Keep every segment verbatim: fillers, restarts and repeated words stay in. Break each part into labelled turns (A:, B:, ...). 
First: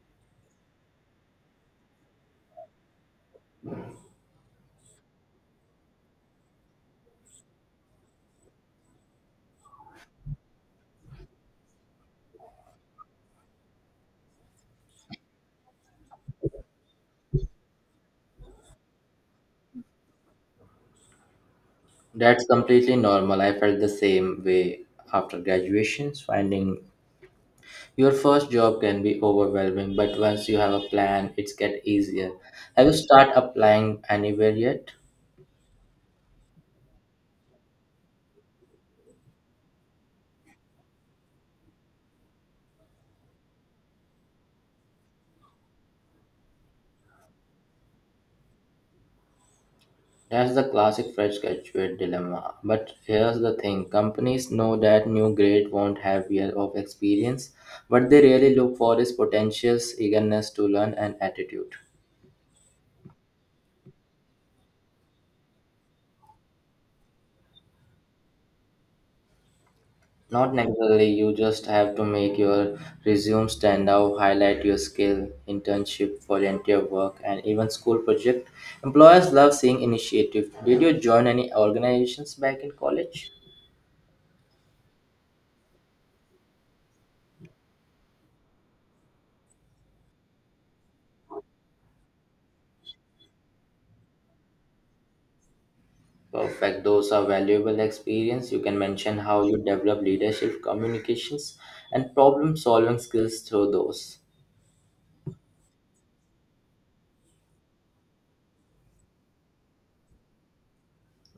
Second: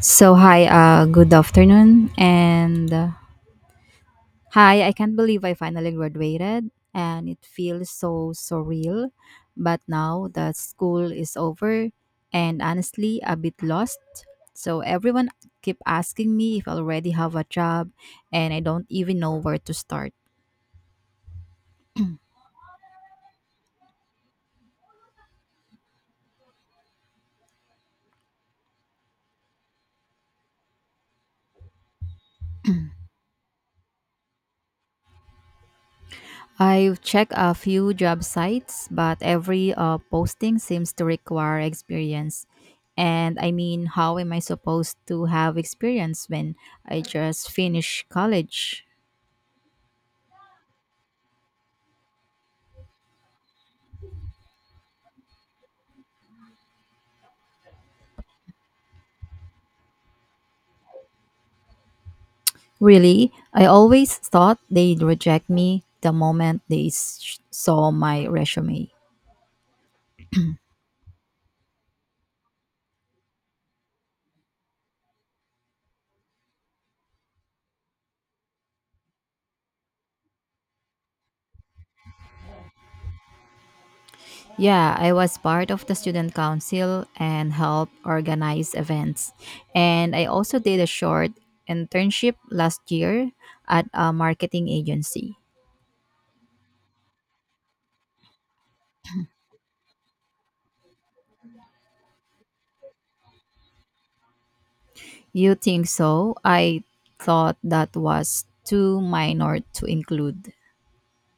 A: So hi, uh, good afternoon, and uh, hi. I can't believe I finally graduated, and it feels so surreal. But now that school is over, and honestly, a bit lost. So everyone keep asking me if I already have a job, and I don't even know where to start.
B: That's completely normal. I felt the same way after graduations. Finding your first job can be overwhelming, but once you have a plan, it's get easier. Have you start applying anywhere yet?
A: I've checked a few job sites, but every uh, posting seems to require experience. And I mean, how am I supposed to have experience when I just finished college?
B: That's the classic fresh graduate dilemma. But here's the thing: companies know that new grade won't have year of experience. What they really look for is potentials, eagerness to learn, and attitude.
A: Really, I always thought they'd reject me the moment they s- saw my resume.
B: Not necessarily, you just have to make your resume stand out, highlight your skill, internship, volunteer work, and even school project. Employers love seeing initiative. Did you join any organizations back in college?
A: Yeah, I was part of the student council and helped organize events. And I also did a short internship last year at a marketing agency.
B: Perfect. Those are valuable experience. You can mention how you develop leadership, communications, and problem solving skills through those.
A: You think so? I thought that was too minor to include.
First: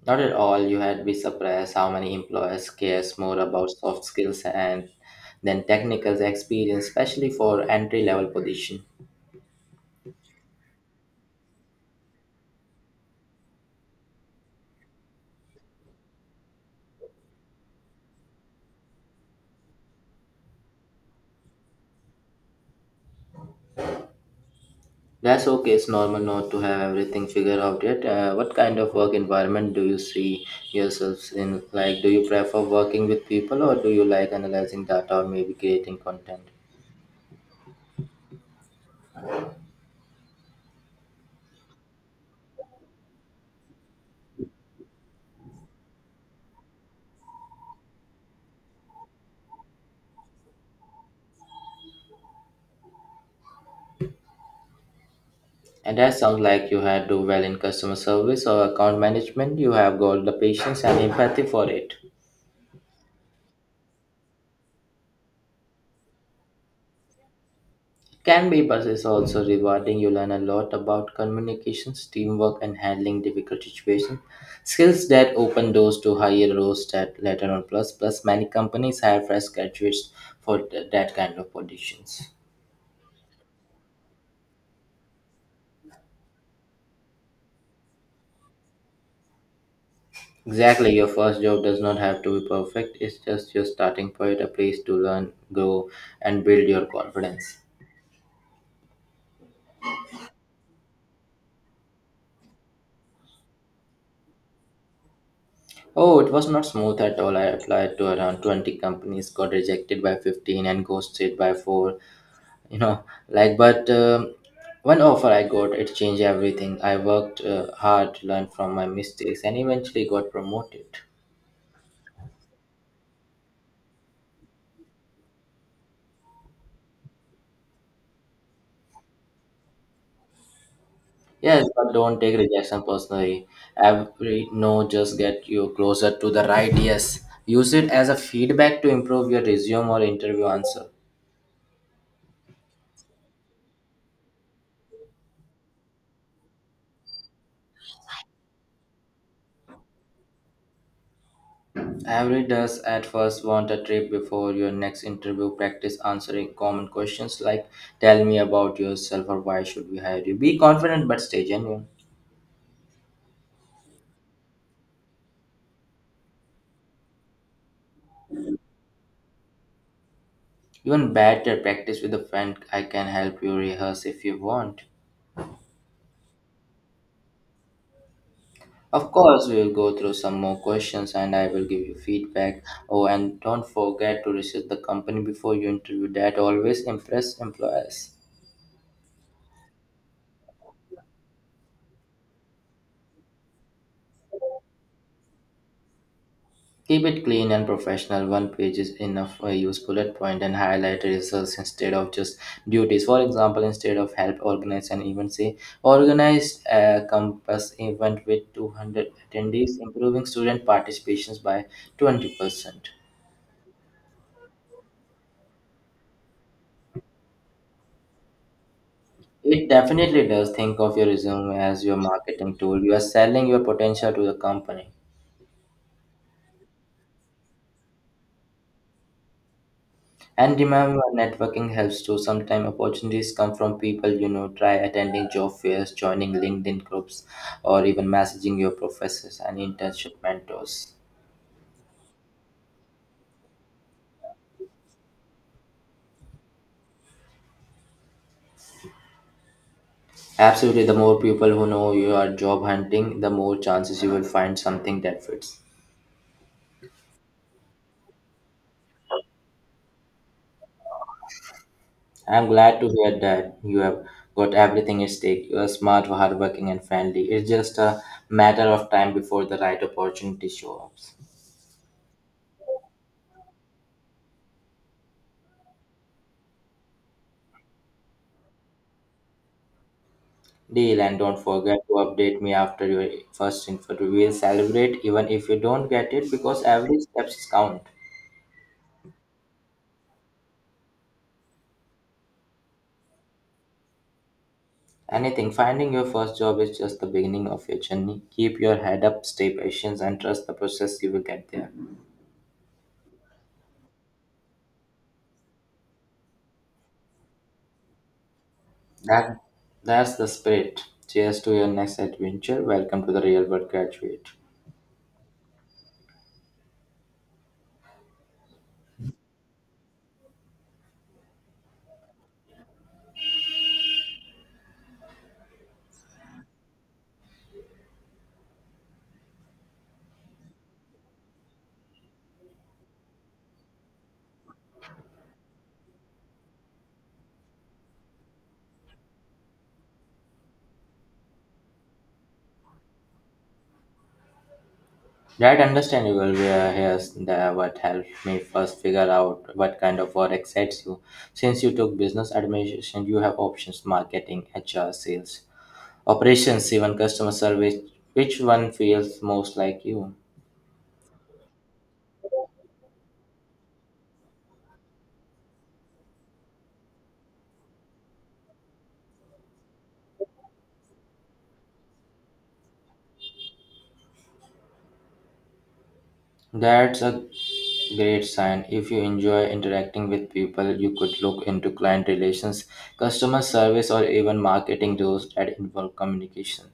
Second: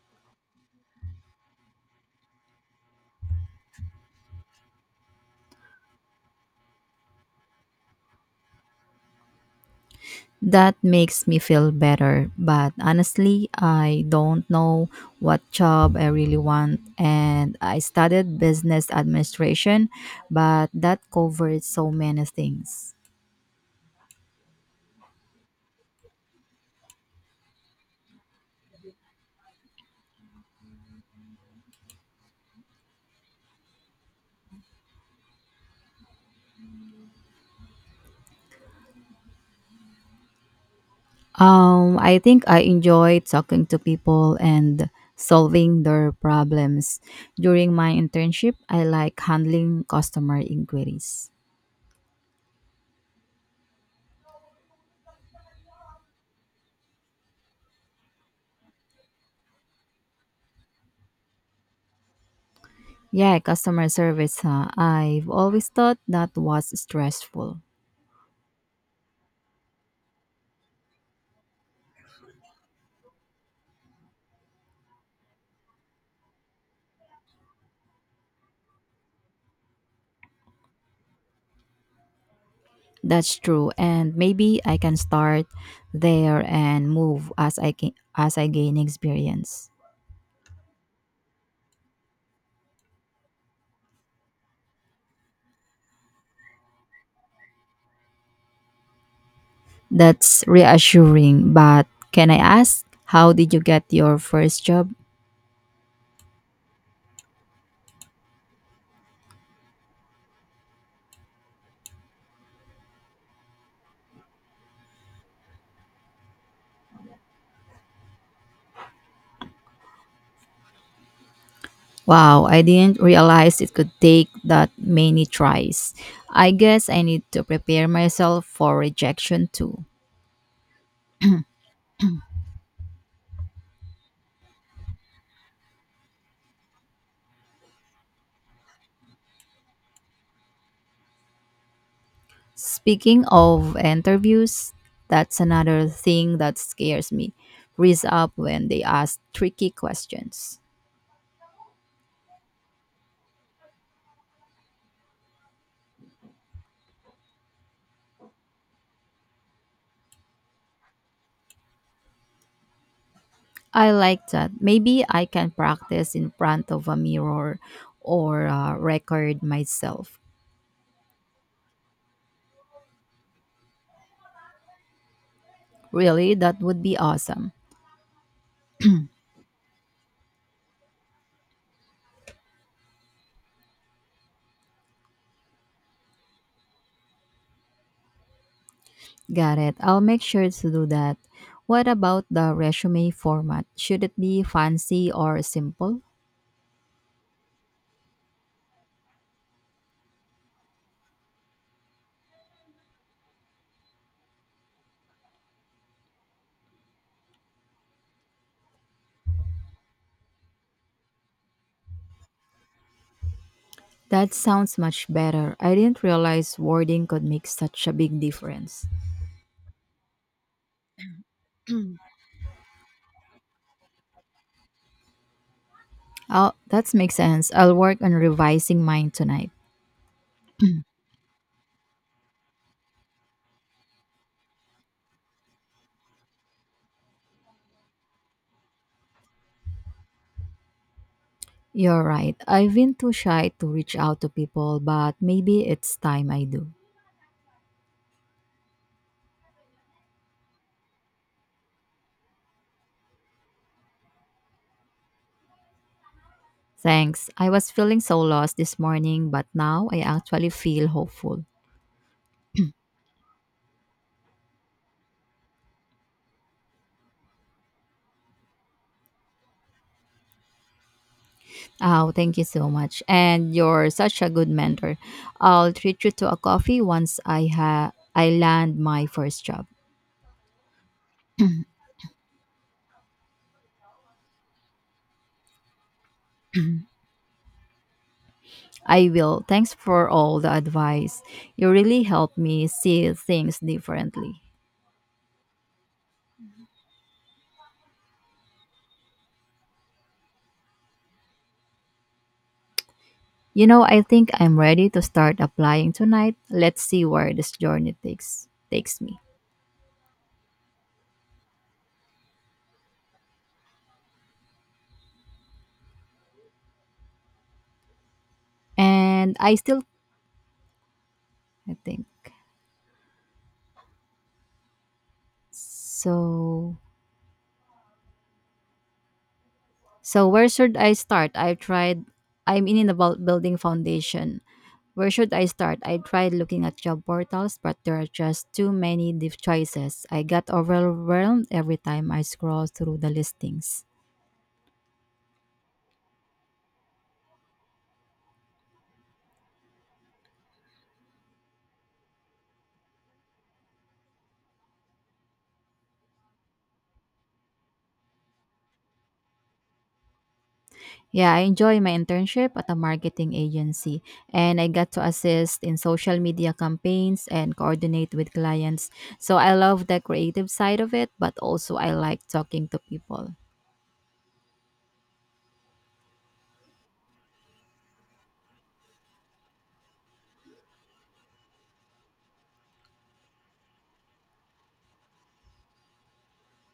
B: Not at all. You had be surprised how many employers cares more about soft skills and than technical experience, especially for entry level position.
A: That makes me feel better, but honestly, I don't know what job I really want. And I studied business administration, but that covered so many things.
B: That's okay. It's normal not to have everything figured out yet. Uh, what kind of work environment do you see yourselves in? Like, do you prefer working with people or do you like analyzing data or maybe creating content?
A: Um, I think I enjoy talking to people and solving their problems. During my internship, I like handling customer inquiries.
B: And that sounds like you had do well in customer service or account management. You have got the patience and empathy for it.
A: Yeah, customer service, huh? I've always thought that was stressful.
B: Can be, but it's also rewarding. You learn a lot about communications, teamwork, and handling difficult situations. Skills that open doors to higher roles that later on. Plus, plus many companies hire fresh graduates for th- that kind of positions.
A: That's true, and maybe I can start there and move as I can, as I gain experience.
B: Exactly, your first job does not have to be perfect. It's just your starting point, a place to learn, grow, and build your confidence.
A: That's reassuring, but can I ask how did you get your first job?
B: Oh, it was not smooth at all. I applied to around twenty companies, got rejected by fifteen, and ghosted by four. you know like, but um, one offer I got, it changed everything. I worked uh, hard, learned from my mistakes, and eventually got promoted.
A: Wow, I didn't realize it could take that many tries. I guess I need to prepare myself for rejection too.
B: Yes, but don't take rejection personally. Every no just get you closer to the right yes. Use it as a feedback to improve your resume or interview answer.
A: Speaking of interviews, that's another thing that scares me. Freeze up when they ask tricky questions.
B: Every does at first, want a trip before your next interview. Practice answering common questions like tell me about yourself or why should we hire you. Be confident but stay genuine.
A: I like that. Maybe I can practice in front of a mirror or uh, record myself.
B: Even better practice with a friend. I can help you rehearse if you want.
A: Really, that would be awesome.
B: Of course, we will go through some more questions and I will give you feedback. Oh, and don't forget to research the company before you interview. That always impress employers.
A: Got it. I'll make sure to do that. What about the resume format? Should it be fancy or simple?
B: Keep it clean and professional. One page is enough. Uh, use bullet point and highlight results instead of just duties. For example, instead of help organize an event, say organized a campus event with two hundred attendees, improving student participations by twenty percent.
A: That sounds much better. I didn't realize wording could make such a big difference.
B: It definitely does. Think of your resume as your marketing tool. You are selling your potential to the company.
A: Oh, that makes sense. I'll work on revising mine tonight.
B: And remember, networking helps too. Sometimes opportunities come from people you know. Try attending job fairs, joining LinkedIn groups, or even messaging your professors and internship mentors.
A: You're right. I've been too shy to reach out to people, but maybe it's time I do.
B: Absolutely, the more people who know you are job hunting, the more chances you will find something that fits.
A: Thanks. I was feeling so lost this morning, but now I actually feel hopeful.
B: I'm glad to hear that you have got everything at stake. You are smart, hardworking, and friendly. It's just a matter of time before the right opportunity shows up.
A: Oh, thank you so much. And you're such a good mentor. I'll treat you to a coffee once I ha I land my first job.
B: Deal, and don't forget to update me after your first interview. We'll celebrate even if you don't get it because every steps count.
A: I will. Thanks for all the advice. You really helped me see things differently.
B: Anything, finding your first job is just the beginning of your journey. Keep your head up, stay patient, and trust the process. You will get there.
A: You know, I think I'm ready to start applying tonight. Let's see where this journey takes takes me.
B: That, that's the spirit. Cheers to your next adventure. Welcome to the real world graduate.
A: And I still I think. So so where should I start? I've tried I'm in about building foundation. Where should I start? I tried looking at job portals, but there are just too many diff choices. I got overwhelmed every time I scroll through the listings.
B: Right, understandable. Yeah, here's the, what helped me first figure out what kind of work excites you. Since you took business administration, you have options marketing, H R, sales, operations, even customer service. Which one feels most like you?
A: Yeah, I enjoy my internship at a marketing agency, and I got to assist in social media campaigns and coordinate with clients. So I love the creative side of it, but also I like talking to people.
B: That's a great sign. If you enjoy interacting with people, you could look into client relations, customer service, or even marketing roles that involve communication.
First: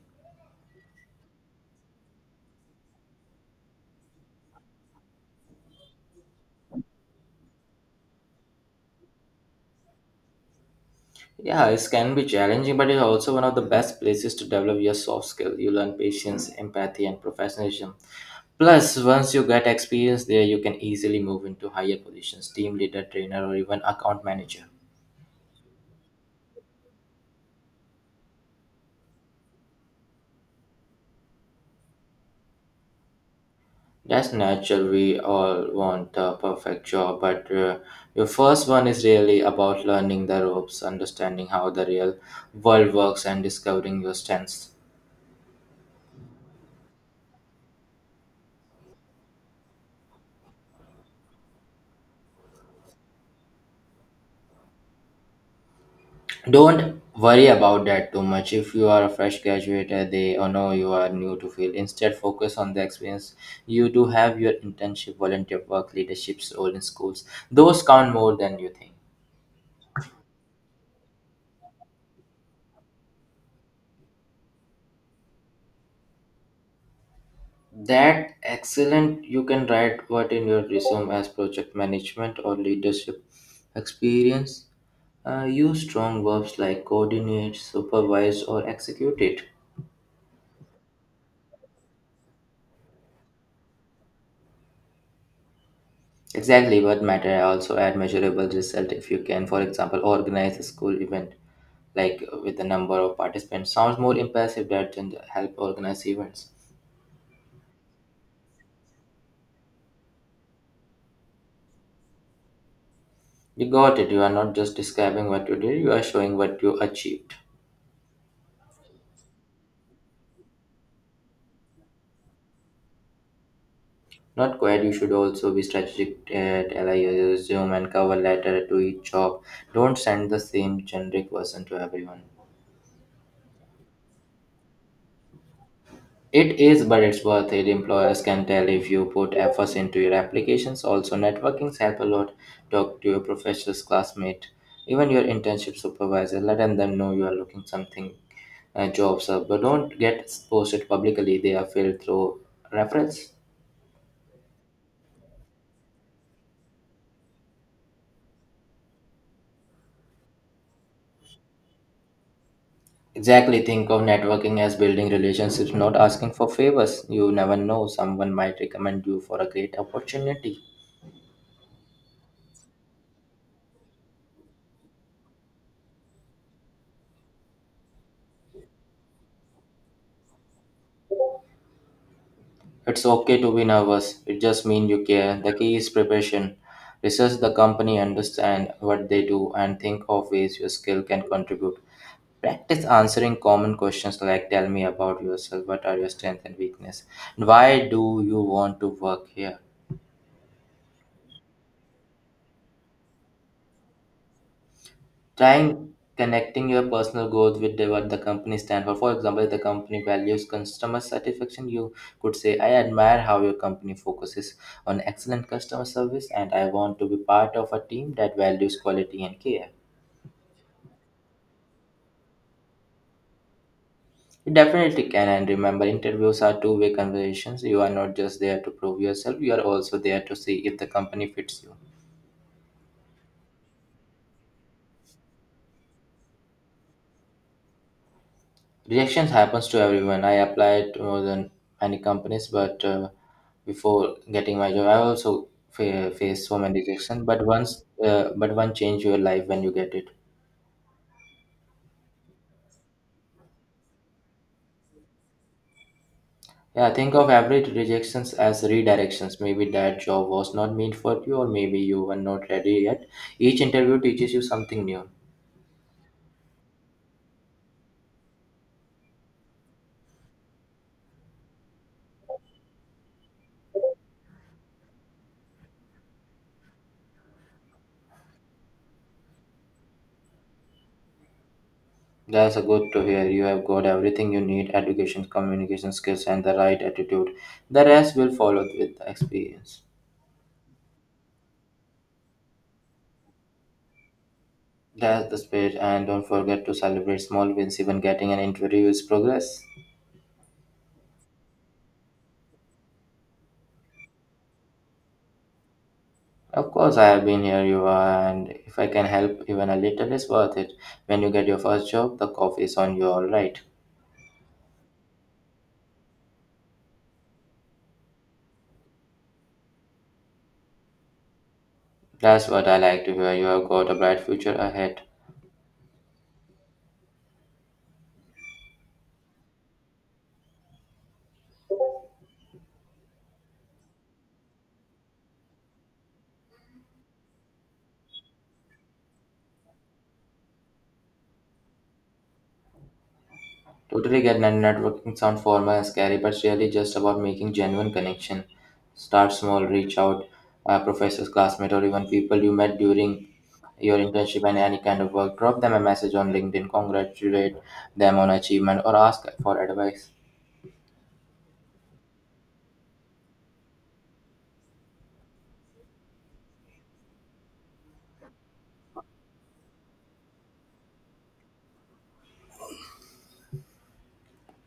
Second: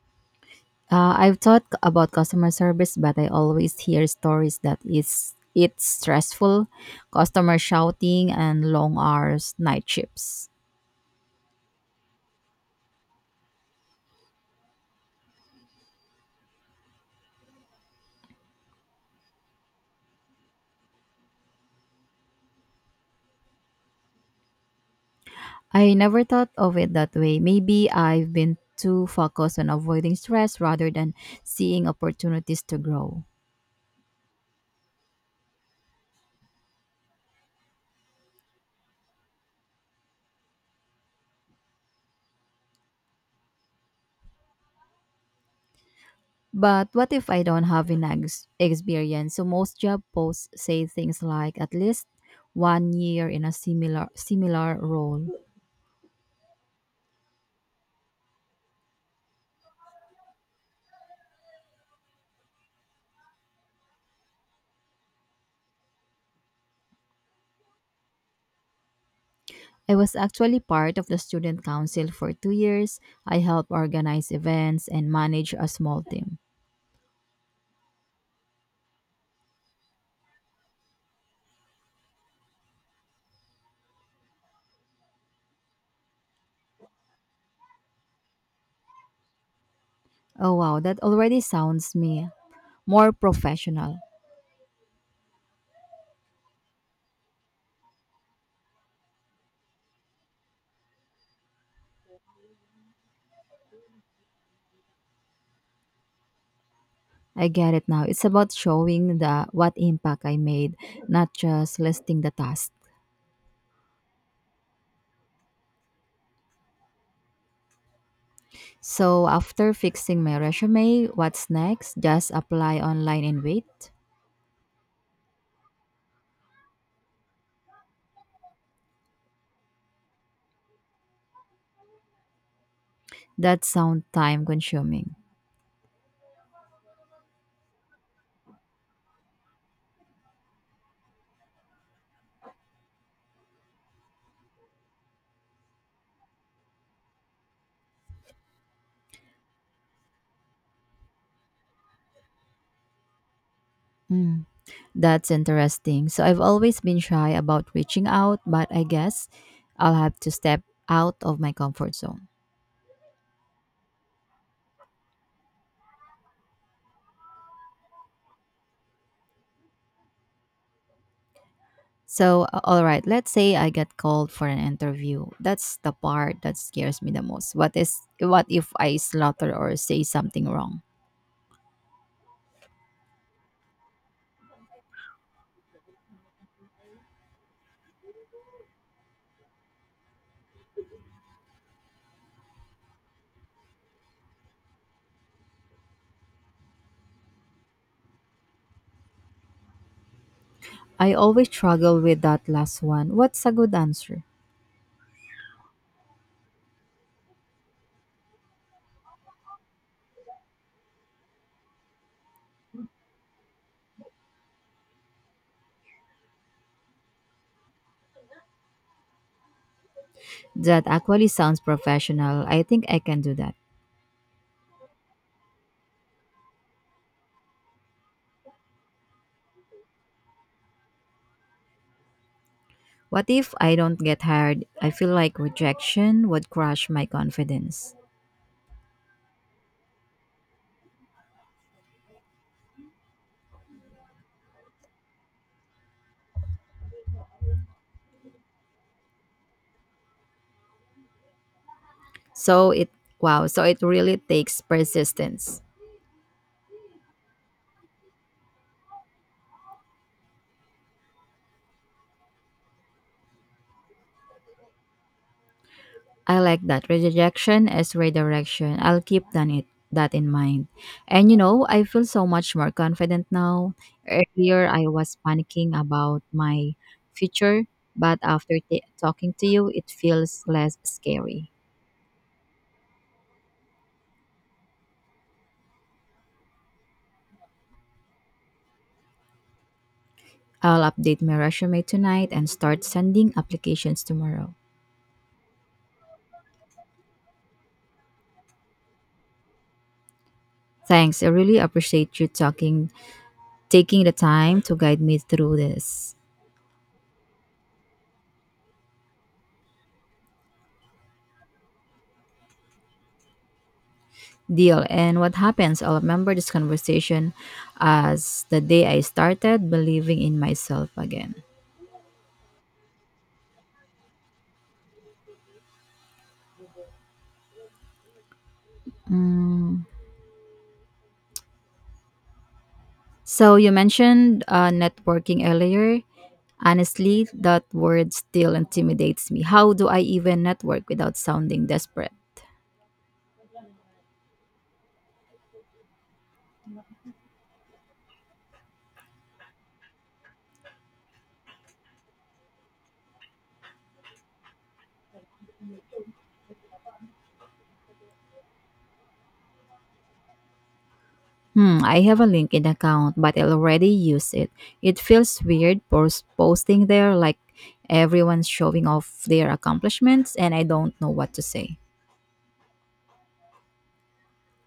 A: Uh, I've thought c- about customer service, but I always hear stories that is it's stressful, customer shouting, and long hours, night shifts.
B: Yeah, it can be challenging, but it's also one of the best places to develop your soft skill. You learn patience, empathy, and professionalism. Plus, once you get experience there, you can easily move into higher positions, team leader, trainer, or even account manager.
A: I never thought of it that way. Maybe I've been too focused on avoiding stress rather than seeing opportunities to grow.
B: That's natural. We all want a perfect job, but uh, your first one is really about learning the ropes, understanding how the real world works, and discovering your strengths.
A: But what if I don't have an ex- experience? So most job posts say things like at least one year in a similar similar role.
B: Don't worry about that too much. If you are a fresh graduate, uh, they or know you are new to field. Instead, focus on the experience you do have. Your internship, volunteer work, leadership's role in schools. Those count more than you think.
A: I was actually part of the student council for two years. I helped organize events and manage a small team.
B: That excellent. You can write what in your resume as project management or leadership experience. Uh, use strong verbs like coordinate, supervise, or execute it.
A: Oh wow, that already sounds me more professional.
B: Exactly what matter. Also add measurable result if you can. For example, organize a school event like uh, with the number of participants, sounds more impressive rather than help organize events.
A: I get it now. It's about showing the what impact I made, not just listing the task.
B: You got it. You are not just describing what you did; you are showing what you achieved.
A: So after fixing my resume, what's next? Just apply online and wait.
B: Not quite. You should also be strategic. Uh, tell I resume and cover letter to each job. Don't send the same generic version to everyone.
A: That sounds time consuming.
B: It is, but it's worth it. Employers can tell if you put efforts into your applications. Also, networkings help a lot. Talk to your professor's classmate, even your internship supervisor. Let them know you are looking something uh, jobs uh, but don't get posted publicly. They are filled through reference.
A: Mm, that's interesting. So I've always been shy about reaching out, but I guess I'll have to step out of my comfort zone.
B: Exactly, think of networking as building relationships, not asking for favors. You never know, someone might recommend you for a great opportunity.
A: So, a- all right, let's say I get called for an interview. That's the part that scares me the most. What is what if I slaughter or say something wrong?
B: It's okay to be nervous, it just means you care. The key is preparation. Research the company, understand what they do, and think of ways your skill can contribute. Practice answering common questions like tell me about yourself, what are your strengths and weakness, and why do you want to work here.
A: I always struggle with that last one. What's a good answer?
B: Trying connecting your personal growth with the- what the company stands for. For example, if the company values customer satisfaction, you could say, I admire how your company focuses on excellent customer service and I want to be part of a team that values quality and care.
A: That actually sounds professional. I think I can do that.
B: You definitely can, and remember interviews are two-way conversations. You are not just there to prove yourself, you are also there to see if the company fits you.
A: What if I don't get hired? I feel like rejection would crush my confidence.
B: Rejections happens to everyone. I applied to more than many companies, but uh, before getting my job, I also fa- faced so many rejection. But once uh, but one change your life when you get it.
A: So it wow, so it really takes persistence.
B: Yeah, think of every rejections as redirections. Maybe that job was not meant for you, or maybe you were not ready yet. Each interview teaches you something new.
A: I like that. Rejection is redirection. I'll keep that, it, that in mind. And you know, I feel so much more confident now. Earlier, I was panicking about my future, but after t- talking to you, it feels less scary.
B: That's a good to hear. You have got everything you need: education, communication skills, and the right attitude. The rest will follow with the experience.
A: I'll update my resume tonight and start sending applications tomorrow.
B: That's the spirit, and don't forget to celebrate small wins. Even getting an interview is progress.
A: Thanks. I really appreciate you talking, taking the time to guide me through this.
B: Of course, I have been here, you are, and if I can help even a little, it's worth it. When you get your first job, the coffee is on you, all right.
A: Deal. And what happens, I'll remember this conversation as the day I started believing in myself again.
B: That's what I like to hear. You have got a bright future ahead.
A: Mm. So you mentioned uh, networking earlier. Honestly, that word still intimidates me. How do I even network without sounding desperate?
B: Totally get net- networking sound formal and scary, but it's really just about making genuine connection. Start small, reach out, uh, professors, classmates, or even people you met during your internship and any kind of work. Drop them a message on LinkedIn, congratulate them on achievement, or ask for advice.
A: Hmm, I have a LinkedIn account, but I already use it. It feels weird pos- posting there like everyone's showing off their accomplishments and I don't know what to say.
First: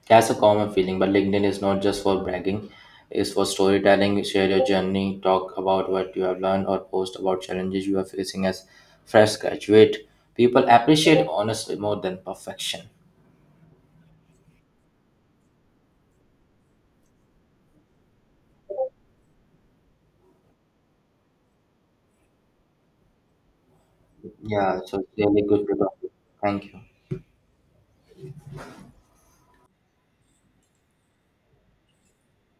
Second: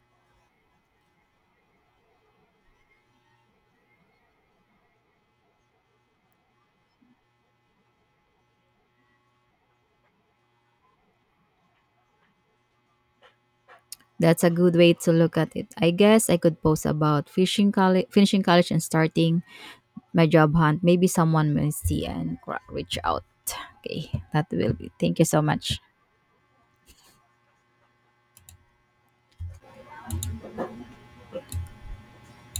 B: That's a common feeling, but LinkedIn is not just for bragging, it's for storytelling. Share your journey, talk about what you have learned, or post about challenges you are facing as fresh graduate. People appreciate honesty more than perfection.
A: That's a good way to look at it. I guess I could post about fishing colle- finishing college and starting my job hunt. Maybe someone will see and cra- reach out. Okay, that will
B: Yeah,
A: be.
B: so
A: Thank you
B: really
A: so
B: good to
A: much.
B: talk to you. Thank you.